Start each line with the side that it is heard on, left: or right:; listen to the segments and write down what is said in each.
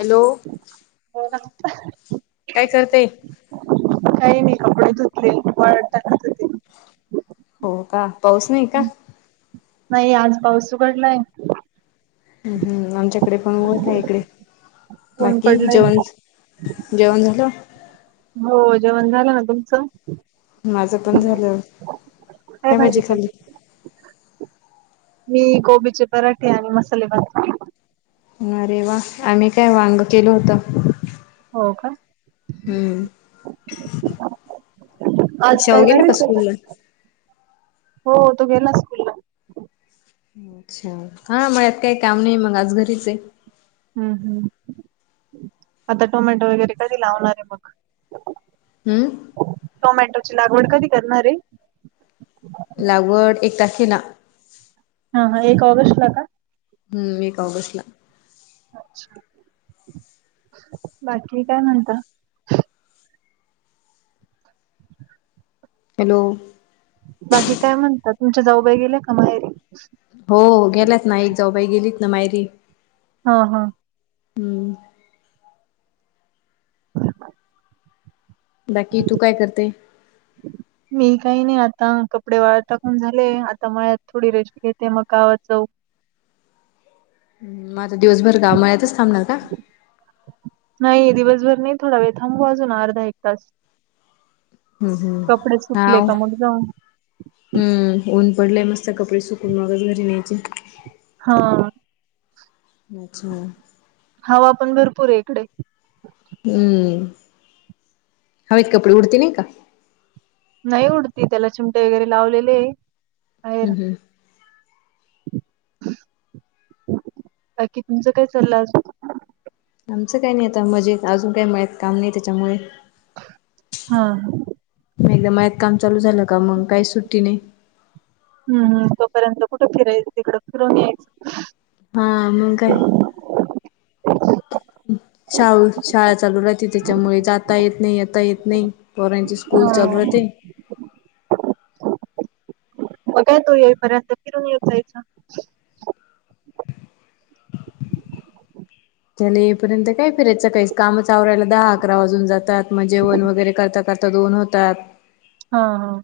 left: Hello
right: बोला
left: काय करते?
right: काही नाही. कपडे धुतलेले वाळत टाकत होते.
left: हो का पाऊस नाही का?
right: नाही. आज पाऊस उघडलाय.
left: हं ह. आमच्याकडे पण ऊन आहे इकडे.
right: ऊन
left: बाकी
right: पडलंय.
left: जेवण जेवण झालं?
right: हो. जेवण झालं ना तुमचं?
left: माझं पण झालं. काय भाजी खाली?
right: मी कोबीचे पराठे आणि मसाले भात खाला.
left: अरे वा. आम्ही काय वांग केलं होतं.
right: हो का.
left: हं.
right: आज काय येणार आहे का.
left: स्कूलला?
right: हो तो गेला स्कूल ला.
left: अच्छा. हा मळ्यात काही काम नाही. मग आज घरीच आहे.
right: हम्म हम. आता टोमॅटो वगैरे कधी लावणार आहे मग?
left: हम.
right: टोमॅटोची लागवड कधी करणार आहे?
left: लागवड एक तारखेला.
right: हा ह एक ऑगस्टला का?
left: हं. एक ऑगस्टला.
right: अच्छा, बाकी काय म्हणता?
left: हॅलो,
right: बाकी काय म्हणता. तुमच्या जाऊबाई गेल्या का माहेरी?
left: हो. गेल्यात ना. एक जाऊ बाई गेलीत ना माहेरी.
right: हं हं. [unintelligible]
left: बाकी तू काय करते?
right: मी काही नाही. आता कपडे वाळत टाकून झाले. आता मळ्यात थोडी रेस्ट घेते. मग गावात जाऊ.
left: मग आता दिवसभर का मळ्यातच थांबणार का?
right: नाही दिवसभर नाही. थोडा वेळ थांबू अजून अर्धा, एक तास.
left: हम्म
right: कपडे सुकले का मग जाऊ.
left: हं. ऊन पडलय मस्त कपडे सुकून मगच घरी न्यायचे.
right: हा.
left: अच्छा.
right: हवा पण भरपूर आहे इकडे.
left: हं. हवेत कपडे उडते नाही का.
right: नाही उडती त्याला चिमटे वगैरे लावलेले आहे. बाहेर.
left: हं हं.
right: बाकी तुमचं काय चाललाय अजून?
left: आमचं काही नाही. आता मजेत अजून काय मळ्यात काम नाही त्याच्यामुळे,
right: हा हा.
left: एकदा मळ्यात काम चालू झालं का मग काही सुट्टी नाही.
right: हं. तोपर्यंत कुठे फिरायचं तिकड फिरून यायचं.
left: हा मग काय. शाळू शाळा चालू राहती. त्याच्यामुळे जाता येत नाही. येता येत नाही. पोरांची स्कूल चालु
right: हा
left: होतेय.
right: मग काय तो येईपर्यंत फिरून येत जायचं.
left: [unintelligible] त्यान येई पर्यंत काय फिरायचं? काही कामच आवरायला दहा, अकरा वाजून जातात. म जेवण वगैरे करता करता दोन होतात.
right: हा हा.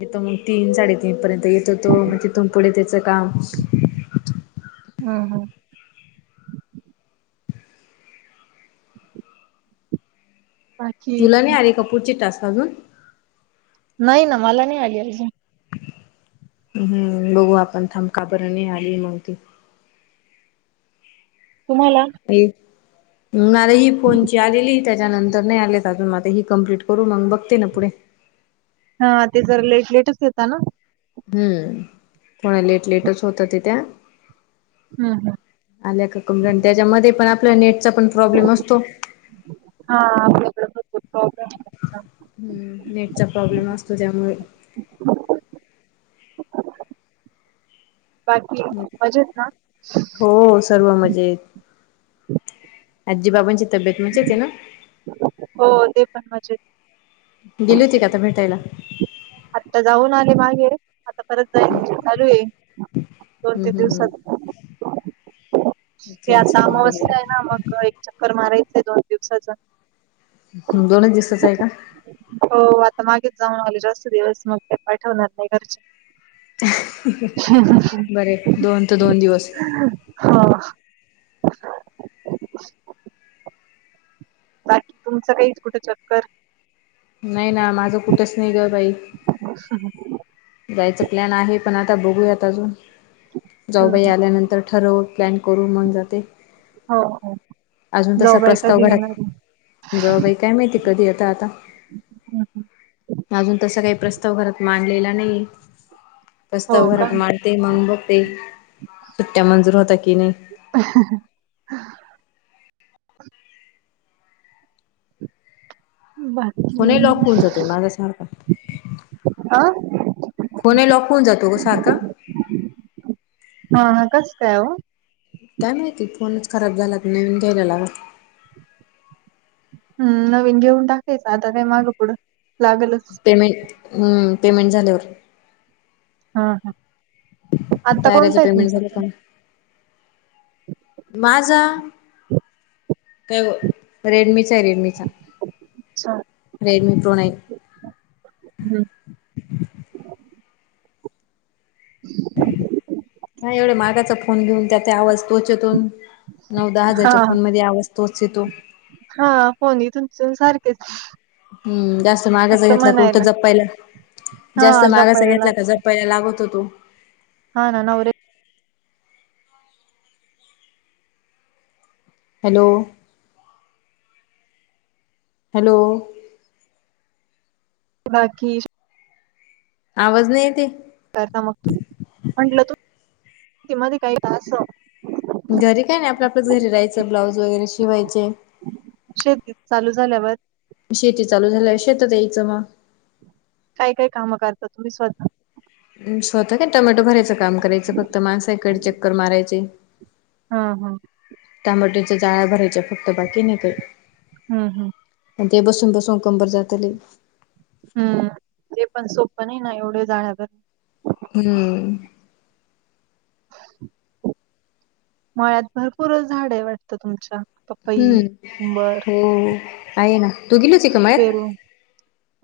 left: येतो मग तीन साडेतीन पर्यंत येतो तो. मग तिथून पुढे त्याचं काम.
right: हा हा. बाकी
left: तुला नाही आले का पुढचे टास्क अजून?
right: नाही ना. मला नाही आले अजून.
left: हम्म. बघू आपण थांब का बर नाही आले मग ते.
right: तुम्हाला?
left: [unintelligible] मला ही फोनची आलेली- त्याच्यानंतर नाही आलेत अजून. म आता ही कम्प्लीट करू मग बघते ना पुढे.
right: हा. ते जरा लेट लेटच येता ना?
left: हम्म. थोड लेट लेटच होतात ए ते.
right: हम् हम.
left: आल्या का [unintelligible] त्याच्यामध्ये पण आपल्या नेटचा पण प्रॉब्लेम असतो.
right: हा. आपल्याकडं-
left: हम्म. नेटचा प्रॉब्लेम असतो त्यामुळे.
right: बाकी मजेत ना?
left: हो. सर्व मजेत. आज्जी बाबांची तब्येत मस्तच ए ना?
right: हो. ते पण मजेत.
left: गेली होती का तू भेटायला?
right: आत्ता जाऊन आले मागे. आता- परत जायच चालू आहे. दोन तीन
left: हम्म हम्म
right: दिवसात. ते
left: अच्छा
right: आत्ता
left: अच्छा
right: अमावस्या आहे
left: बरोबर
right: ना मग- चक्कर मारायचीय दोन दिवसात.
left: हम. दोनच दिवसाचं आहे का?
right: हो. आता मागेच जाऊन आले. जास्त दिवस मग का पाठवणार नाही घरचे.
left: बरय. दोन त दोन दिवस.
right: हा. बाकी तुमचं काही कुठं चक्कर?
left: नाही ना. माझं कुठंच नाही ग बाई.
right: [unintelligible]
left: जायचा प्लॅन आहे. पण आता बघूयात अजून.
right: हम्म,
left: जाऊबाई
right: हम्म.
left: आल्यानंतर ठरवू. प्लॅन करू मग जाते.
right: हो हो
left: अजून तसा
right: जाऊबाई कधी
left: प्रस्ताव घरात,
right: येणार आहे
left: जाऊबाई काय माहिती कधी येताय आता.
right: हम्म, हम्म.
left: अजून तसा काही प्रस्ताव घरात मांडलेला नाहीये.
right: हो
left: प्रस्ताव
right: का
left: घरात मांड- -ते. मग बघते सुट्ट्या मंजूर होता की नाही?
right: [unintelligible] बर.
left: फोनही लॉक होऊन जातोय माझा सारखा.
right: आं?
left: कोणाला फोन जातो ग सारखा.
right: हा हा, कस काय हो.
left: काय माहिती फोनच खराब झालात नवीन घ्यायला लागल.
right: हम्म नवीन घेऊन टाकायचं आता काय मागं पुढं. लागलच.
left: पेमेंट हम्म पेमेंट झाल्यावर.
right: हा हा, आता
left: कार्याचं
right: कोणता आहे
left: पेमेंट
right: तुमचं.
left: झालं का माझा काय व. रेडमीचा आहे रेडमीचा.
right: [unintelligible] छान
left: रेडमी प्रो नाईन.
right: हम्म. [inaudible]
left: ह एवढे मागाचा फोन घेऊन त्या त्या वस्तूचे चेेतून नऊ दहा
right: हा
left: हजारच्या फोन मध्ये आवाज. तोच हाय तो.
right: हा फोनी तुम सारखेच.
left: हम्म जास्त मागाच
right: फक्त
left: घेतला कुठं
right: म्हणायला
left: जप्पायला. जास्त
right: हा
left: मागाचा
right: जपायला
left: घेतला
right: लाग
left: का जपपायला लागत हो तो.
right: हा ना नवरे.
left: हॅलो, हॅलो,
right: बाकी.
left: आवाज नाही येतय.
right: करता मग तू म्हटलं तू मध्ये काही तास.
left: घरी काय नाही आपलं आपल्याच घरी राहायचं ब्लाऊज वगैरे शिवायचे.
right: शेतीत चालू झाल्यावर.
left: शेती चालू झाल्या शेतात यायचं मग.
right: काय काय कामं करता तुम्ही स्वतः.
left: स्वतः काय टोमॅटो भरायचं काम करायचं फक्त माणसाकडे चक्कर मारायचे.
right: हा हा,
left: टमाट्याच्या जाळा्या भरायच्या फक्त बाकी नाही काय.
right: हम् हम्.
left: आणि ते बसून बसून कंबर जात्यालय.
right: हम्म ते पण सोपं नाही ना एवढे जाण्यावर.
left: हम्म.
right: मळ्यात भरपूर झाड आहे वाटतं तुमच्या. पपई,
left: हम्म
right: उंबर,
left: हो आहे ना. तू गेली होती का मळ्यात?
right: पेरू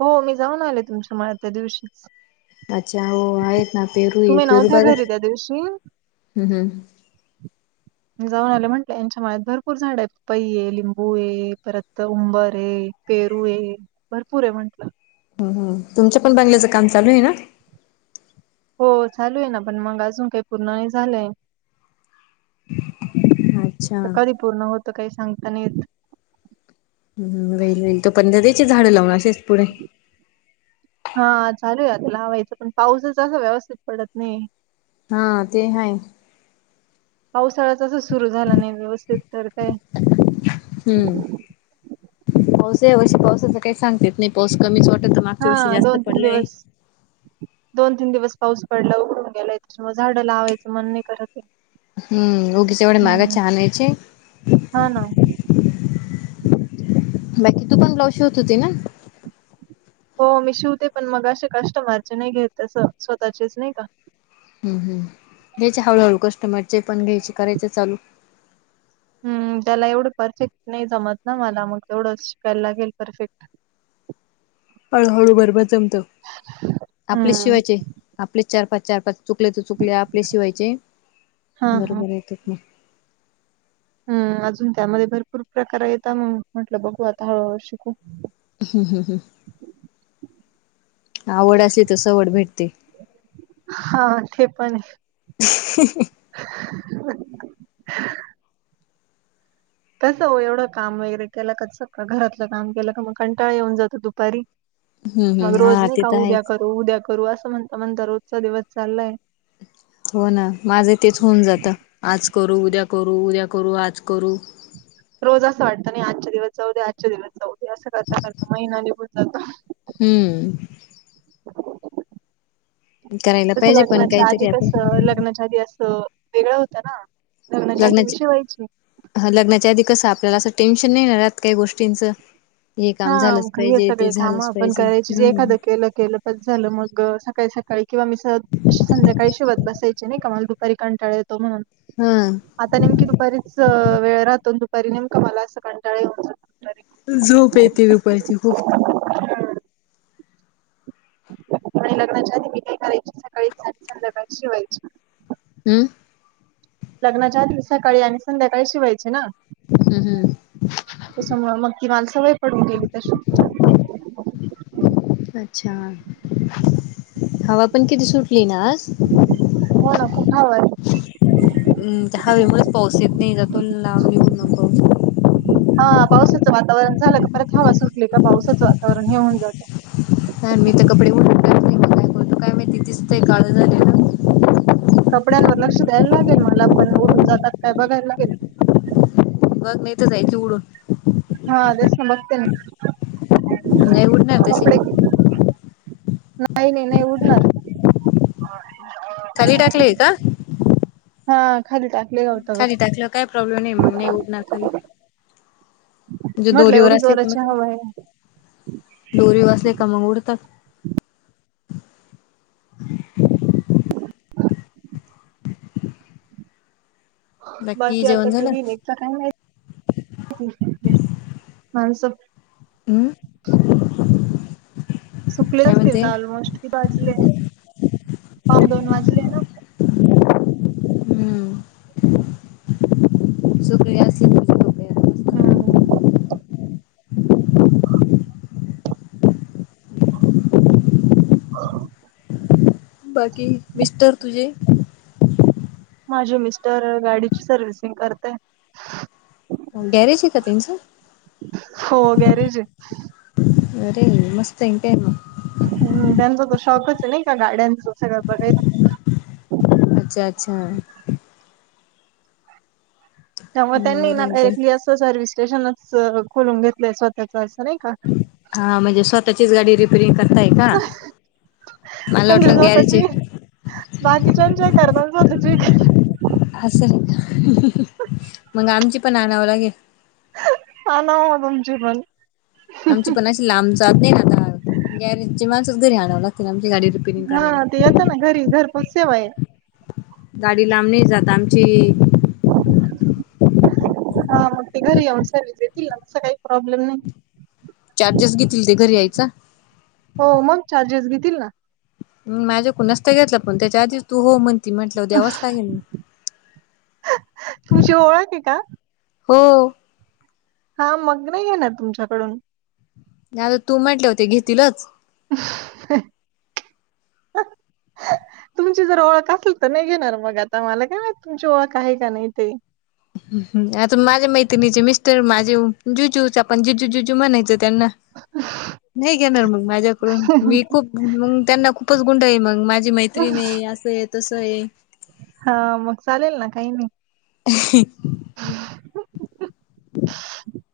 right: हो मी जाऊन आले तुमच्या मळ्यात त्या दिवशीच.
left: अच्छा वो आहे ना पेरू ए
right: तुम्ही
left: पेरू
right: नव्हत्या
left: बघत
right: घरी त्या दिवशी
left: हम्म हम्म.
right: जाऊन आले म्हंटलं यांच्या माळात भरपूर झाड आहे पपई ये लिंबू आहे परत उंबर आहे. पेरू आहे भरपूर आहे म्हंटलं.
left: हम हम तुमच्या पण बंगल्याचं काम चालू आहे ना.
right: हो चालू आहे ना पण मग अजून काही पूर्ण नाही झालंय.
left: अच्छा
right: तर कधी पूर्ण होत काही सांगता नाहीे येत येत.
left: हम हम होय होय तू पण नदीची झाडं लावून असेच पुढे.
right: हा चालू आहे आता लावायचं पण पाऊसाच असं व्यवस्थित पडत नाही.
left: हां ते हाय.
right: पावसाळ्या तसाचं सुरू झाला नाही व्यवस्थित, तर काय
left: हम्म पावस यावर्षी पावसाच काही सांगता येत नाही. पाऊस कमीच वाटत, मागच्या
right: हा
left: वर्षी जास्त
right: दोन तीन
left: पडलाय.
right: दिवस दोन तीन दिवस पाऊस पडलाय, उघडून गेलाय त्याच्या मूळ झाडं लावायचं मण नही करते.
left: हम् उगीच एवढे महागाचे आनायचे.
right: हाना.
left: बाकी तू पण ब्लॉउज शिवत होती ना?
right: हो मी शिवते पण मग अशे कस्टमरचे नही घेत अस, स्वतःचेच नाही का?
left: हम् हम् घ्यायचे हळूहळू कस्टमरचे पण घ्यायचे, करायच चालू.
right: हम्म त्याला एवढं परफेक्ट नही जमत ना मला, मग तेवढं शिकायला लागेल परफेक्ट.
left: हळूहळू बरोबर जमत, आपलेच
right: हम्म
left: शिवायचे, आपलेच चार- पाच, चार-पाच. चुकले त चुकले आपलेच शिवायचे,
right: हा हा
left: बरोबर येतात म.
right: हम् अजून त्यामध्ये भरपूर प्रकार येता मग, म्हटलं बघू आता हळूहळू शिकू.
left: ह हं हं. आवड असली तर, संवड भेटते.
right: हां ते पण ये.
left: ह्ह्स हं हम.
right: ह्ह्स हं. कसं हो एवढं काम वगैरे केलं का सगळं, घरातलं काम केलं का मग कंटाळ येऊन जातो दुपारी.
left: हम्म
right: मग
left: हम्म
right: रोज
left: हा
right: नही
left: ते
right: का
left: तर
right: उद्या
left: आहेच
right: करू, उद्या करू, असं म्हणता म्हणता रोजचा दिवस चाललाय.
left: हो ना, माझं तेच होऊन जातं. आज करू, उद्या करू, उद्या करू, आज करू.
right: रोज असं वाटतं नही आजच्या दिवस जाऊ दया, आजच्या दिवस जाऊ ते असं करता करता महिना निगुन जातो.
left: हम्म करायला
right: तसं
left: पाहिजे पण
right: लग्नाच्या आधी
left: काहीतरी आपण
right: कसं, लग्नाच्या आधी असं. वेगळं होतं ना, लग्नाच्या आदि मी शिवायची.
left: हां लग्नाच्या आधी कसं आपल्याला असं टेन्शन नही ना राहत काही गोष्टींचं. हे काम
right: हां
left: झालंच
right: हे
left: पाहिजे ते
right: सगळे कामं
left: झालंच
right: आपण
left: पाहिजे
right: करायची, जे
left: हम्म
right: एखादं केलं केलं बस झालं मग, सकाळी-सकाळी किंवा मी सहज संध्याकाळी शीवत बसायची, नही का मला दुपारी कंटाळ येतो म्हणून
left: हम्म.
right: आता नेमकी दुपारीच वेळ राहतो, दुपारी नेमका मला असं कंटाळा येऊन जातो, दुपारी.
left: झोप येते दुपारची खूप.
right: हं. आणि लग्नाच्या आधी मी काय करायची सकाळीच आणि संध्याकाळीच शिवायची.
left: हम्म.
right: लग्नाच्या आदी मी सकाळी आणि संध्याकाळीच शिवायची ना.
left: हम् हम्.
right: त्याच्यामुळं मग ती माला ती सवय पडून गेली तशी.
left: अच्छा, हवा पण किती सुटली ना आज?
right: हो ना खूप हवा ये.
left: हम हवेमुळेच पाऊस येत नाही, जातून लांब निगुन मं पाऊस.
right: हां पावसाचं वातावरण झालं का, परत हवा सुटली का, पावसाचं वातावरण हे होऊन जातं.
left: हां मी तर कपडे [unintelligible] काय करतो काय माहिती दिसतं काळ झाल ना.
right: कपड्यांवर लक्ष द्यायला लागेल मला पण. ओडून जातात काय बघायला लागेल.
left: बघ नाही त जायची उडून.
right: हा तेना. बघतेना.
left: नाही उडणार तसे
right: कपडे. नाही -नाही. नाही उडणार.
left: खाली टाकलेय का
right: हा खाली टा
left: खाली टाकल्याव काही प्रॉब्लेम नाही मग. नाही उघणार खाली. ज
right: म्हटलं
left: दोरीव
right: एवढी
left: असले त म
right: जोराची हवा आहे
left: दोरीव असले का मग उडतात.
right: बाकी आता
left: जेवण झालं
right: कधी निघता काय माहित. माणस?
left: हम्म
right: सुकले
left: काय
right: असतील
left: म्हणते
right: ऑलमोस्ट कीती वाजलेय. पावने दोन वाजले ना.
left: हम्म. सुकळी असली तुझे कपडे आता मस्त.
right: हम्म. ह [unintelligible]
left: बाकी मिस्टर तुझे?
right: माझे मिस्टर गाडीची सर्वि्हसिंग करताय.
left: गॅरेजे का त्याचं?
right: हो गॅरेज आहे.
left: बरय म. मस्तय काय म.
right: हम्म. त्यांचा तर शॉकच नाही का. गाड्यांच सगळं बघायला.
left: अच्छा अच्छा.
right: त्यामुळे त्यांनी ना
left: बरं काय.
right: डायरेक्टली असं सर्वीस स्टेशनच खोलून घेतलंय स्वतःच असं. नाही का.
left: हा म्हणजे स्वतः चीच गाडी रिपेरिंग करताय का? मला
right: म्हणजे
left: वाटलं गॅरेजे
right: स्वतःची बाकीच्यांच्या करता. स्वतःची करता.
left: असय. मग आमची पण आणावं लागेल.
right: आना म तुमची पण.
left: आमची पण अशी लांब जात नाही आता. गॅरेजची माणसच घरी आणावं लागतील. आमची गाडी री
right: हा ते येतं ना घरी. घरपोच सेवाय.
left: गाडी लांब नाही जात आमची. [unintelligible]
right: हा मग ते घरी येऊन सर्वीस देतील ना. तस काही प्रॉब्लेम नाही.
left: चार्जेस घेतील ते घरी यायचा?
right: हो मग, चार्जेस घेतील ना.
left: माझ्याकून नस्ता घेतला. पण त्याच्या आधीच तू हो म्हणती म्हटल्याव द्यावंच लागेल.
right: तुमची ओळखे का?
left: हो.
right: हा मग नाही घेणार तुमच्याकडून.
left: तू म्हटल्याव ते घेतीलच.
right: [unintelligible]
left: हम् [unintelligible]
right: तुमची जर ओळख असेल तर नाही घेणार मग आता. मला काय माहित तुमची ओळख आहे का नाही ते.
left: आता माझ्या मैत्रिणीचे मिस्टर माझे जुजू. आपण जिजू जीजू म्हणायचं त्यांना. [unintelligible] नाही घेणार मग माझ्याकडून. मी खूप मग त्यांना खूपच गुंडाळीन मग माझी मैत्रीणे असये तसये.
right: हा मग चालेल ना. काही नाही.
left: [unintelligible]
right: [unintelligible]